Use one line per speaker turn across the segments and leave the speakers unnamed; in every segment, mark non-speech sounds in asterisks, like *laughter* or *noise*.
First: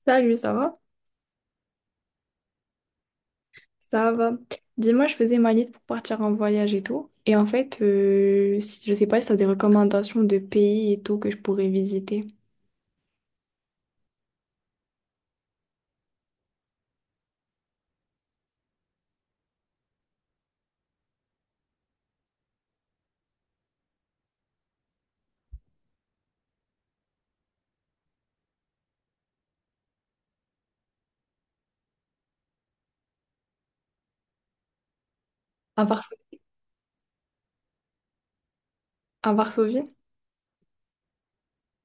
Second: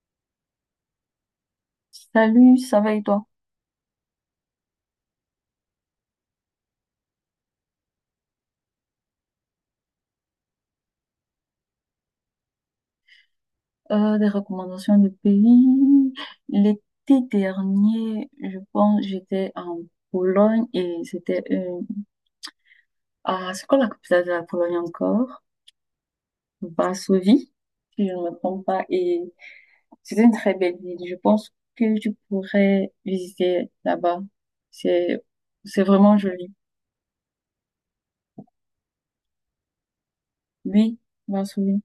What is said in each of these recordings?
Salut, ça va?
Salut, ça va et toi?
Ça va. Dis-moi, je faisais ma liste pour partir en voyage et tout. Et en fait, je sais pas si t'as des recommandations de pays et tout que je pourrais visiter.
Des recommandations de pays. L'été dernier, je pense, j'étais en Pologne et Ah, c'est quoi la capitale de la Pologne encore? Varsovie, si je ne me trompe pas. Et c'était une très belle ville. Je pense que tu pourrais visiter là-bas. C'est, c'est
À Varso-
vraiment joli.
à Varsovie.
Oui, Varsovie.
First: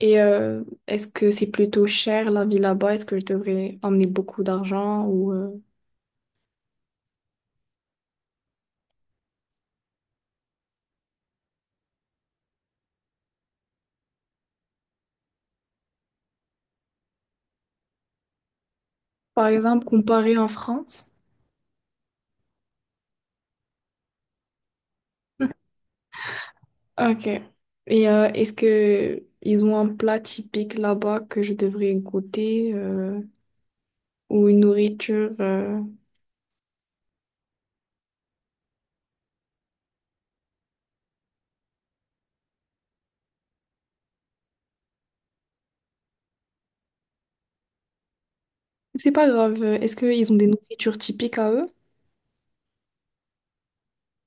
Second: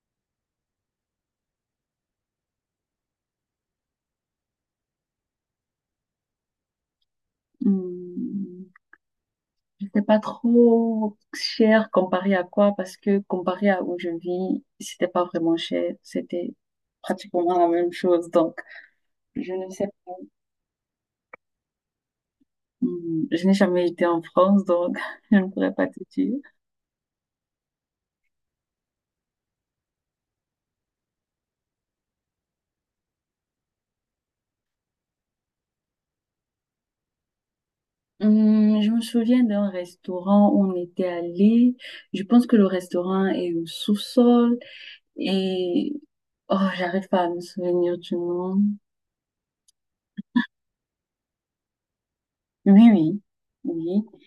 Et est-ce que c'est plutôt cher la vie là-bas? Est-ce que je devrais emmener beaucoup d'argent ou
Hmm. Je sais pas trop cher comparé à quoi, parce que comparé à où je vis, c'était pas vraiment cher, c'était pratiquement la même chose. Donc,
par
je ne
exemple
sais,
comparer en France?
hmm, je n'ai jamais été en France, donc *laughs* je ne pourrais pas te dire.
Ok. Et est-ce que ils ont un plat typique là-bas que je devrais goûter ou une nourriture
Hmm, je me souviens d'un restaurant où on était allé. Je pense que le restaurant est au sous-sol et oh, j'arrive pas à me souvenir du nom.
c'est pas grave. Est-ce qu'ils ont des nourritures typiques à eux?
Oui, oui, oui.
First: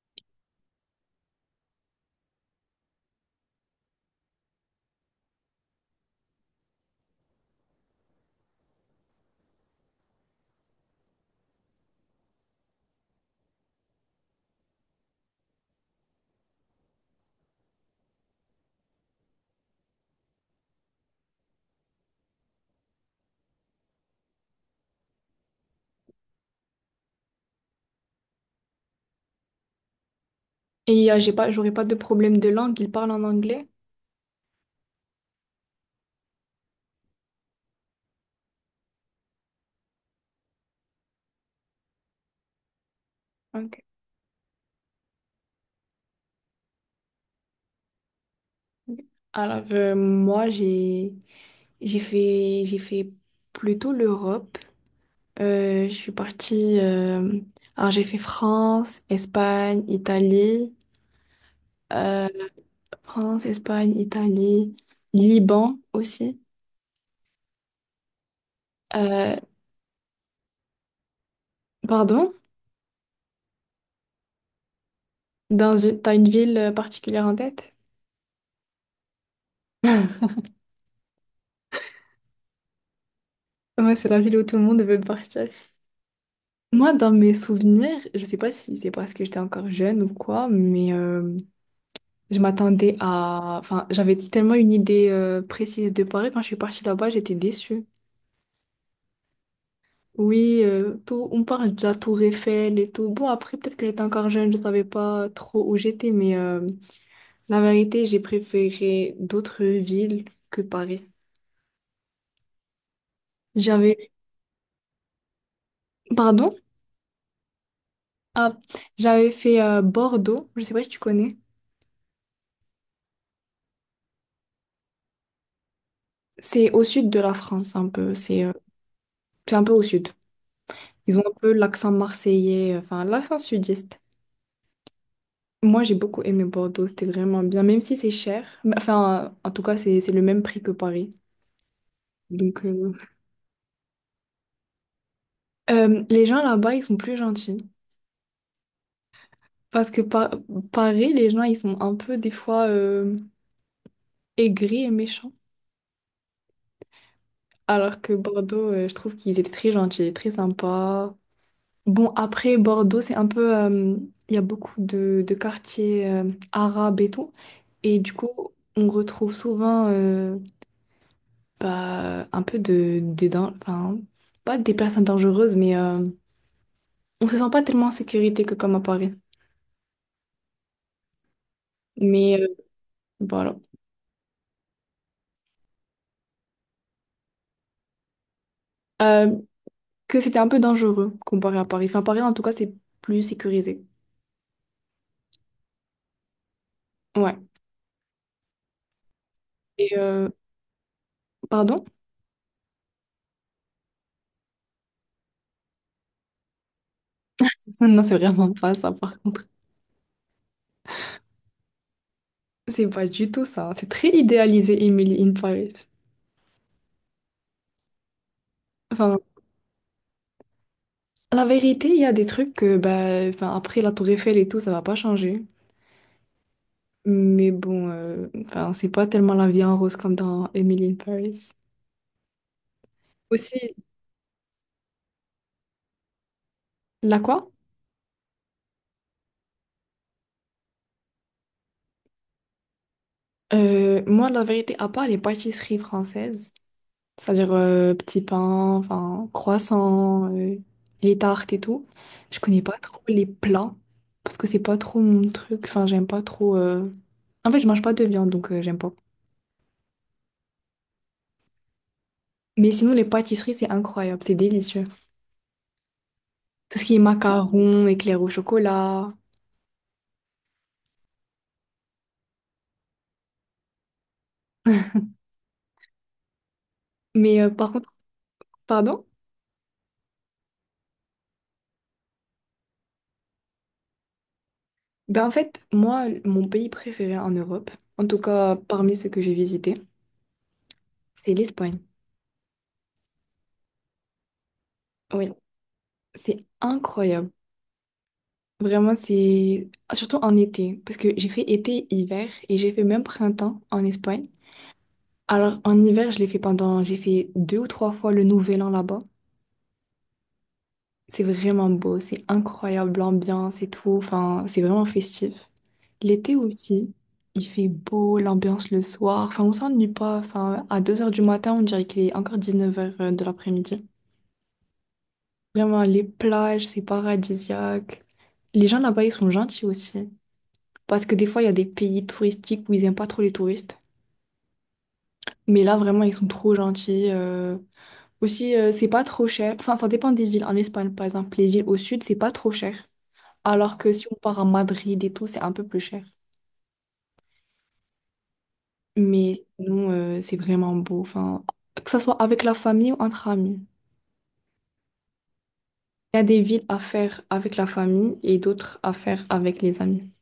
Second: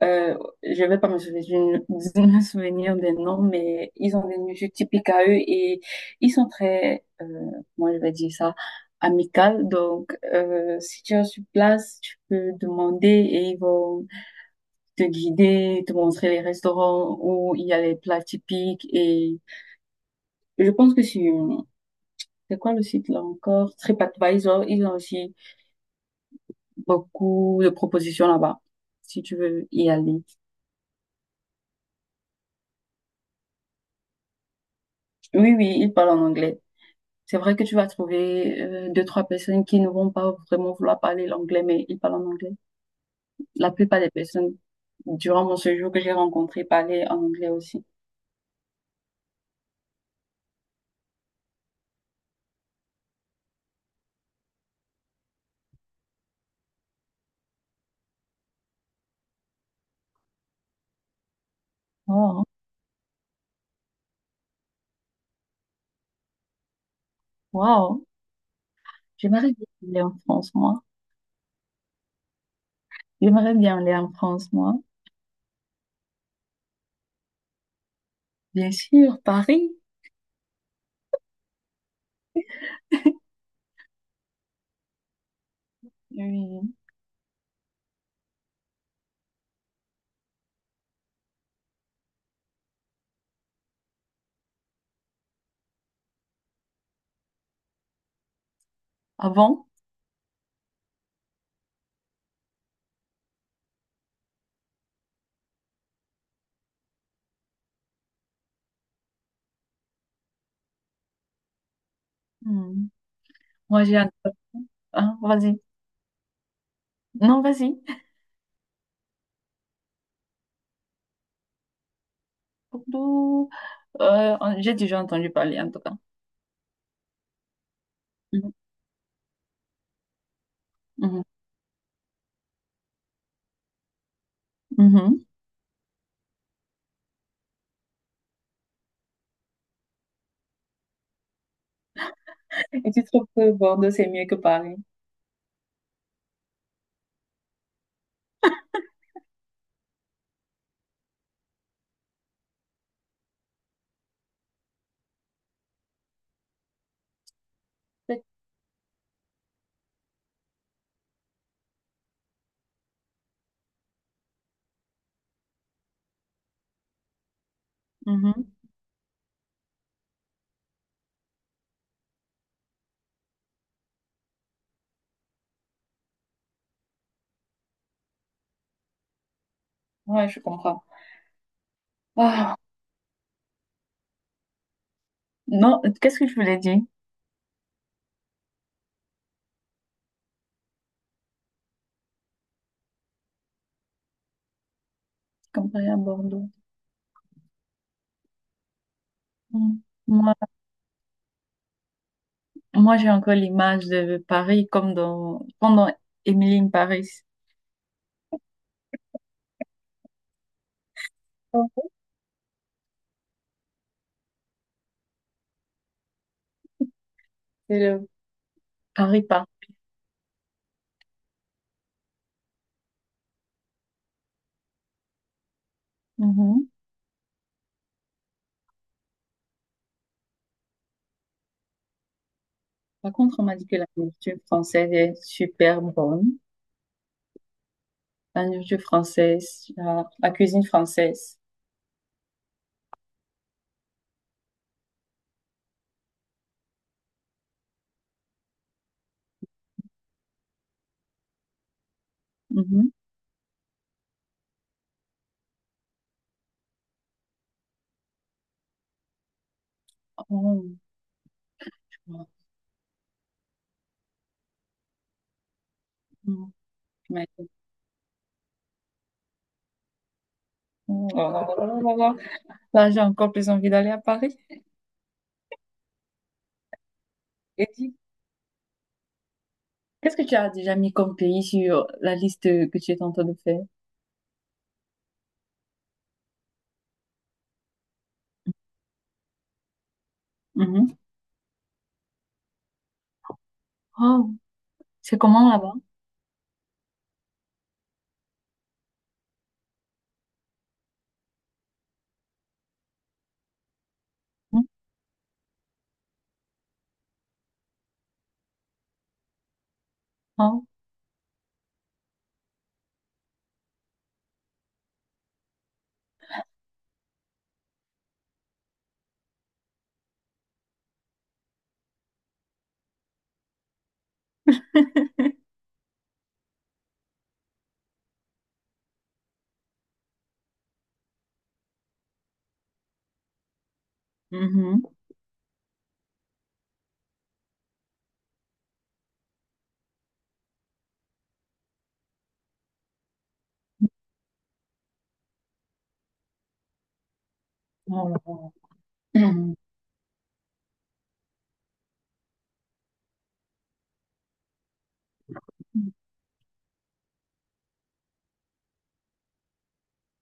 Je vais pas me souvenir, *laughs* je me souvenir des noms, mais ils ont des musiques typiques à eux et ils sont très, comment je vais dire ça, amicales. Donc, si tu es sur place, tu peux demander et ils vont te guider, te montrer les restaurants où il y a les plats typiques. Et je pense que c'est quoi le site là encore? TripAdvisor, ils ont aussi beaucoup de propositions là-bas, si tu veux y aller.
Et j'ai pas, j'aurais pas de problème de langue. Ils parlent en anglais.
Oui, oui, ils parlent en anglais. C'est vrai que tu vas trouver deux, trois personnes qui ne vont pas vraiment vouloir parler l'anglais, mais ils parlent en anglais. La
Ok.
plupart des personnes, durant mon séjour que j'ai rencontré, parlaient en anglais aussi.
Ok. Alors moi j'ai fait plutôt l'Europe. Je suis partie. Alors j'ai fait France, Espagne, Italie. euh,
Oh,
France, Espagne, Italie, Liban aussi.
wow.
Euh,
J'aimerais bien aller en France, moi.
pardon?
J'aimerais bien aller en France, moi.
T'as une ville particulière en tête?
Bien sûr, Paris.
Moi, c'est la ville où tout le monde veut partir.
Oui.
Moi, dans mes souvenirs, je sais pas si c'est parce que j'étais encore jeune ou quoi, mais je m'attendais à... Enfin, j'avais tellement une idée précise de Paris. Quand je suis partie là-bas, j'étais déçue.
Avant.
Oui, tout, on parle de la tour Eiffel et tout. Bon, après, peut-être que j'étais encore jeune, je savais pas trop où j'étais, mais... la vérité, j'ai préféré d'autres villes que Paris.
Hmm. Moi, j'ai...
J'avais,
un- Hein, vas-y.
pardon?
Non, vas-y.
Ah, j'avais fait Bordeaux, je sais pas si tu connais.
Bordeaux, j'ai déjà entendu parler, en tout cas.
C'est au sud de la France un peu,
Mhm,
c'est un peu au sud. Ils ont
mhm,
un peu l'accent marseillais, enfin l'accent sudiste.
mhm.
Moi, j'ai beaucoup aimé Bordeaux, c'était vraiment bien, même si c'est cher. Mais, enfin, en tout cas, c'est le même prix que Paris. Donc,
Et tu trouves que Bordeaux, c'est mieux que Paris?
les gens là-bas, ils sont plus gentils. Parce que par- Paris, les gens, ils sont un peu des fois aigris et méchants. Alors que Bordeaux, je trouve qu'ils étaient très gentils, très sympas. Bon, après, Bordeaux, c'est un peu... il y a beaucoup de quartiers arabes et tout. Et du coup,
Mhm.
on retrouve souvent bah, un peu enfin, pas des personnes dangereuses, mais on se sent pas tellement en sécurité que comme à Paris.
Ouais, je comprends.
Mais
Ah,
voilà.
non, qu'est-ce que je voulais dire
Euh, que c'était un peu dangereux comparé à Paris. Enfin, Paris, en tout cas, c'est plus sécurisé.
comparé à Bordeaux?
Ouais.
Hmm.
Et...
Moi,
pardon?
moi j'ai encore l'image de Paris comme dans Emily in Paris.
*laughs* Non, c'est vraiment pas ça, par contre. C'est pas du tout ça. C'est très idéalisé, Emily in Paris.
C'est le
Enfin,
Paris pas.
la vérité, il y a des trucs que, bah, enfin, après la Tour Eiffel et tout, ça va pas changer.
Mhm.
Mais bon, enfin, c'est pas tellement la vie en rose comme dans Emily in Paris.
Par contre, on m'a dit
Aussi,
que la nourriture française est super bonne.
la quoi?
La nourriture française, la cuisine française.
Moi, la vérité, à part les pâtisseries françaises, c'est-à-dire petits pains, enfin, croissants, les tartes et tout, je connais pas
Mhm.
trop les plats parce que c'est pas trop mon truc. Enfin, j'aime pas trop. En fait, je mange pas de viande, donc j'aime pas.
Oh, tu vois.
Mais sinon, les pâtisseries, c'est incroyable, c'est délicieux.
Mhm.
Tout ce qui est
Tu m'as dit.
macarons, éclairs au chocolat.
Oh là là là là là là. Là, j'ai encore plus envie d'aller à Paris.
Mais
Et
par contre,
dis
pardon?
Qu'est-ce que tu as déjà mis comme pays sur la liste que tu es en train de faire?
Ben en fait, moi, mon pays préféré en Europe, en tout cas parmi ceux que j'ai visités,
Mhm.
c'est l'Espagne.
Oh, c'est
Oui,
comment là-bas?
c'est incroyable. Vraiment, c'est... Surtout en été, parce que j'ai fait été, hiver, et j'ai fait même printemps en Espagne.
Mhm.
Alors, en hiver, je l'ai fait pendant... J'ai fait deux ou trois fois le Nouvel An là-bas.
Oh.
C'est vraiment beau, c'est incroyable l'ambiance et tout. Enfin, c'est vraiment festif. L'été aussi, il fait beau, l'ambiance le soir. Enfin, on s'ennuie pas. Enfin, à deux heures du matin, on dirait qu'il est encore dix-neuf heures de l'après-midi. Vraiment, les plages, c'est paradisiaque. Les gens là-bas, ils sont gentils aussi. Parce que des fois, il y a des pays touristiques où ils aiment pas trop les touristes.
Mhm.
Mais là, vraiment, ils sont trop gentils. Aussi, c'est pas trop cher. Enfin, ça dépend des villes. En Espagne, par exemple, les villes au sud, c'est pas trop cher. Alors que si on part à Madrid et tout, c'est un peu plus cher.
Oh là là.
Mais
Mhm.
sinon, c'est vraiment beau. Enfin, que ce soit avec la famille ou entre amis. Il y a des villes à faire avec la famille et d'autres à faire avec les amis.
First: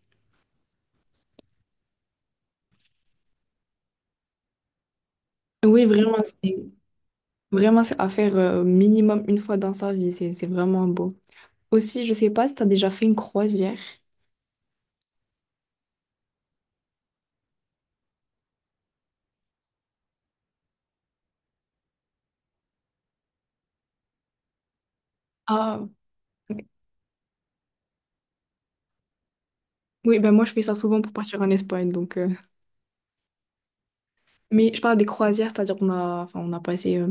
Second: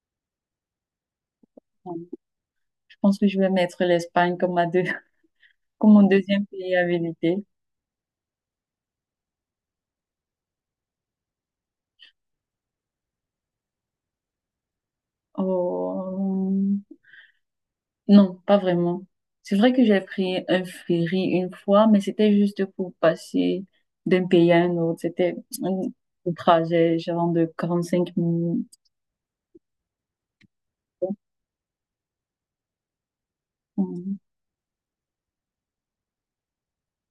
Je pense que je vais mettre l'Espagne comme ma deux, *laughs*
Oui,
comme mon
vraiment,
deuxième
c'est
pays à visiter.
vraiment c'est à faire minimum une fois dans sa vie. C'est vraiment beau. Aussi, je sais pas si tu as déjà fait une croisière.
Oh. Non, pas vraiment. C'est vrai que j'ai pris un ferry une fois, mais c'était juste pour passer d'un pays à un autre. C'était un
Ah,
un trajet genre de 45 minutes.
oui, ben moi je fais ça souvent pour partir en Espagne. Donc,
Mhm.
Mais je parle des croisières, c'est-à-dire qu'on a, enfin, on a passé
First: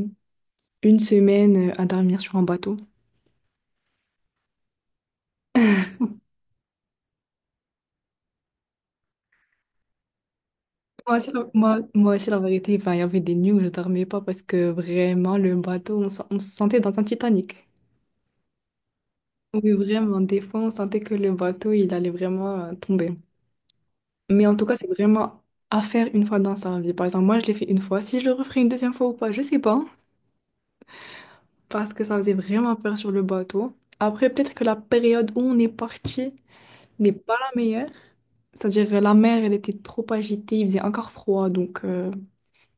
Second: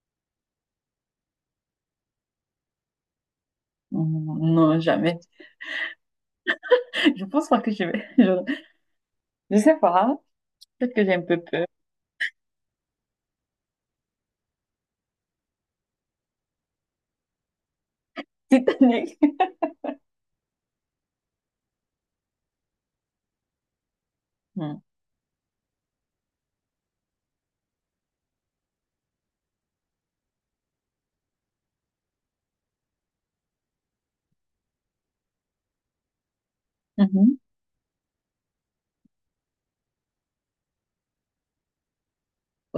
une semaine à dormir sur un bateau.
Non, jamais. Je pense pas que je vais. *laughs* Je sais pas. Peut-être que j'ai
Moi
un
aussi,
peu peur.
moi aussi, la vérité, enfin, il y avait des nuits où je dormais pas parce que vraiment, le bateau, on se sentait dans un Titanic.
*laughs* Titanic.
Oui, vraiment, des fois, on sentait que le bateau, il allait vraiment tomber. Mais en tout cas,
Hmm.
c'est vraiment à faire une fois dans sa vie. Par exemple, moi, je l'ai fait une fois. Si je le referai une deuxième fois ou pas, je sais pas. Parce que ça faisait vraiment peur sur le bateau. Après, peut-être que la période où on est parti n'est pas
Mhm.
la meilleure. C'est-à-dire, la mer, elle était trop agitée, il faisait encore froid, donc...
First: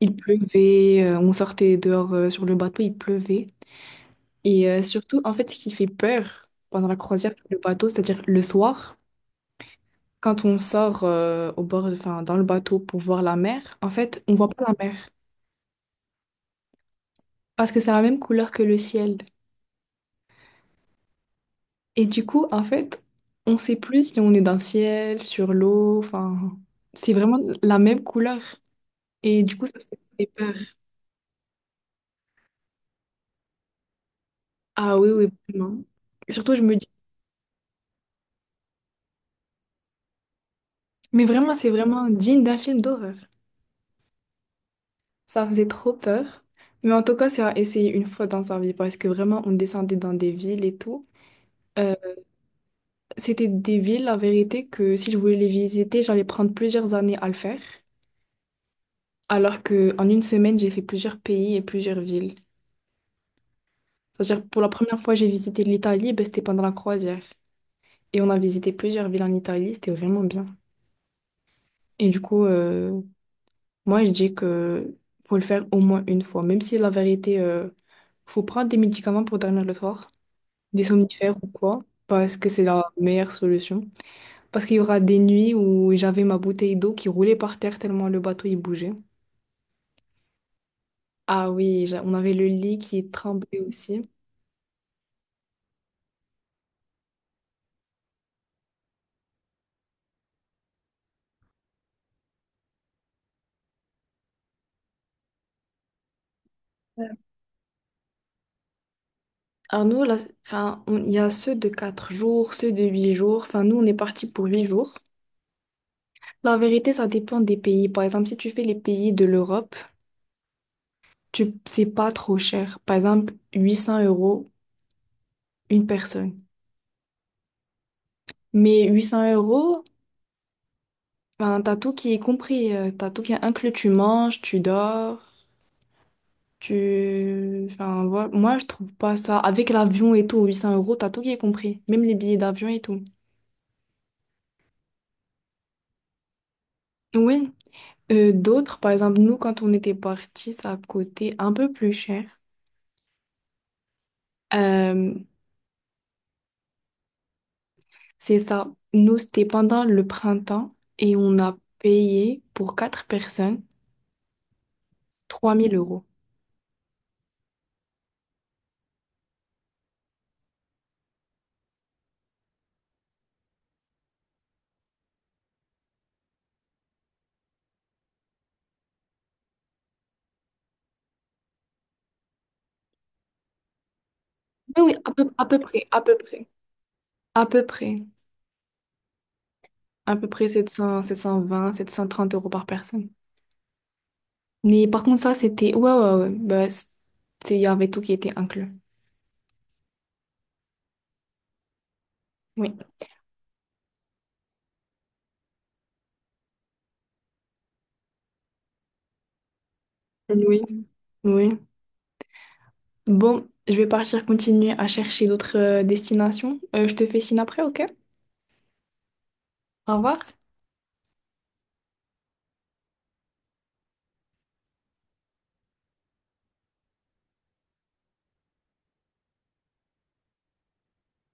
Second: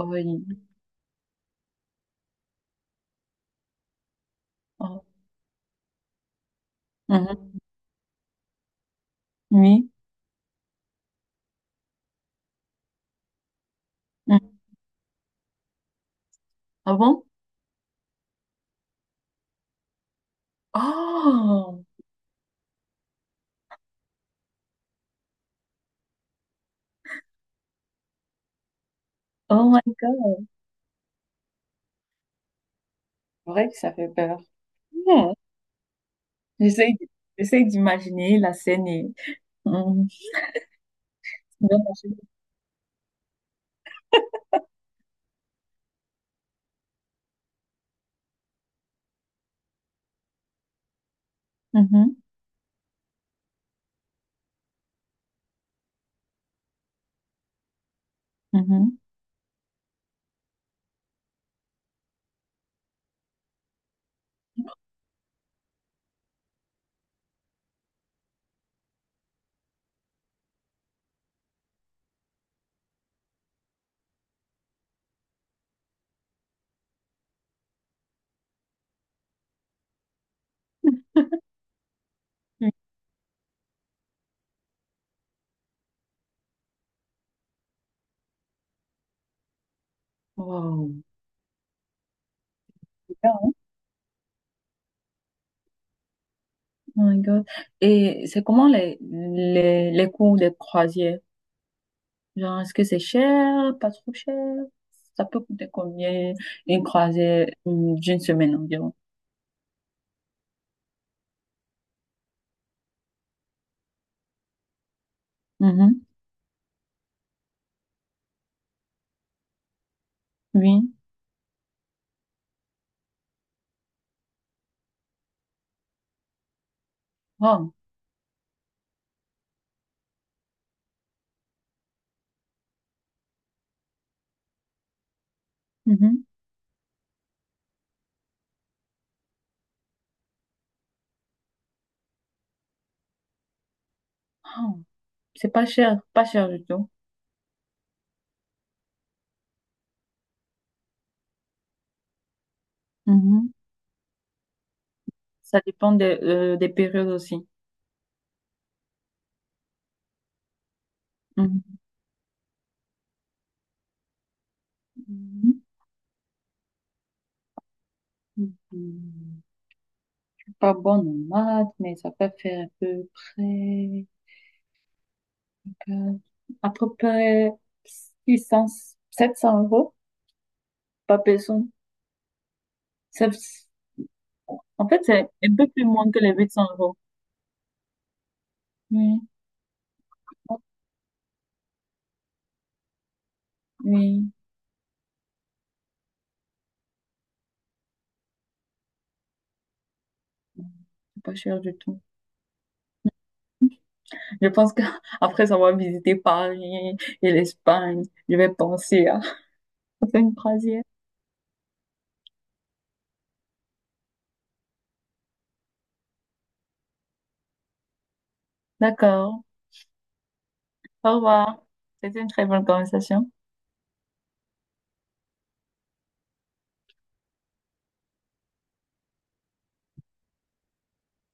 il pleuvait, on sortait dehors sur le bateau, il pleuvait. Et
Oh.
surtout, en fait, ce qui fait peur pendant la croisière sur le
Mhm.
bateau, c'est-à-dire le soir,
Oui.
quand on sort au bord, enfin, dans le bateau pour voir la mer, en fait, on voit
Mhm.
pas la mer
Ah bon?
parce que c'est la même couleur que le ciel.
Oh!
Et du coup, en fait, on sait plus si on est dans le ciel, sur l'eau, enfin, c'est vraiment la même couleur. Et du coup,
Oh
ça
my
fait
God.
peur.
C'est vrai que ça fait peur.
Ah oui, oui,
Hmm.
vraiment. Et surtout, je me dis,
J'essaie d- J'essaie d'imaginer la scène et... Mhm.
mais vraiment, c'est
Non,
vraiment
je-
digne d'un film d'horreur. Ça faisait trop peur. Mais en tout cas, c'est à essayer une fois dans sa vie parce que vraiment, on descendait dans des villes et tout. Euh,
Mhm.
c'était des villes, la vérité, que si je voulais les visiter, j'allais prendre plusieurs années à le faire.
Mhm.
Alors que en une semaine, j'ai fait plusieurs pays et plusieurs villes. C'est-à-dire, pour la première fois, j'ai visité l'Italie, ben, c'était pendant la croisière. Et on a visité plusieurs villes en Italie, c'était vraiment bien. Et du coup, moi, je dis que faut le faire au moins une fois, même si la vérité, faut prendre des médicaments pour dormir le soir. Des somnifères ou quoi, parce que c'est
Oui.
la meilleure solution. Parce qu'il y aura des nuits où j'avais ma bouteille d'eau qui roulait par terre tellement le bateau il bougeait.
Wow.
Ah oui, on avait le lit qui
C'est bien, hein?
tremblait aussi.
Oh my God. Et c'est comment les, les, cours des croisières? Genre, est-ce que c'est cher, pas trop cher? Ça peut coûter combien une
Ouais.
croisée d'une semaine environ?
Alors nous, là, il y a ceux de 4 jours, ceux de 8 jours. Enfin, nous, on est parti pour 8 jours.
Mhm.
La vérité, ça dépend des pays. Par exemple, si tu fais les pays de l'Europe,
Oui.
c'est pas trop cher. Par exemple, 800 euros une personne.
Oh.
Mais 800 euros, enfin, t'as tout qui est compris, t'as tout qui est inclus, tu manges, tu dors,
Mhm.
tu... Enfin, voilà. Moi, je trouve pas ça. Avec l'avion et tout, 800 euros, t'as tout qui est compris, même les billets d'avion et tout.
Oh. C'est pas cher, pas cher du tout.
Oui, d'autres, par exemple, nous, quand on était partis, ça coûtait un peu plus cher.
Mhm.
Euh,
Ça dépend des périodes aussi.
c'est ça, nous, c'était pendant le printemps et on a
Mhm.
payé pour quatre personnes trois
Mhm.
mille euros.
Mhm. Je suis pas bonne en maths, mais ça peut faire à peu près, quatre- à peu près 600 700 euros par personne. Ça-
Oui,
En
oui,
fait, c'est
à
un
peu
peu plus
près, à
moins
peu
que les
près,
800 euros.
à peu près, à peu près 700, cent trente euros par personne.
Oui,
Mais par contre, ça, c'était... Ouais, ouais, ouais. Bah, il y avait tout qui était inclus.
c'est pas cher du tout.
Oui.
Je pense que *laughs* après avoir visité Paris et l'Espagne, je vais penser à *laughs* faire une
Oui,
croisière.
oui. Bon, je vais partir continuer à chercher d'autres destinations. Je te fais signe après, ok?
D'accord.
Au revoir.
Au revoir. C'était une très bonne conversation.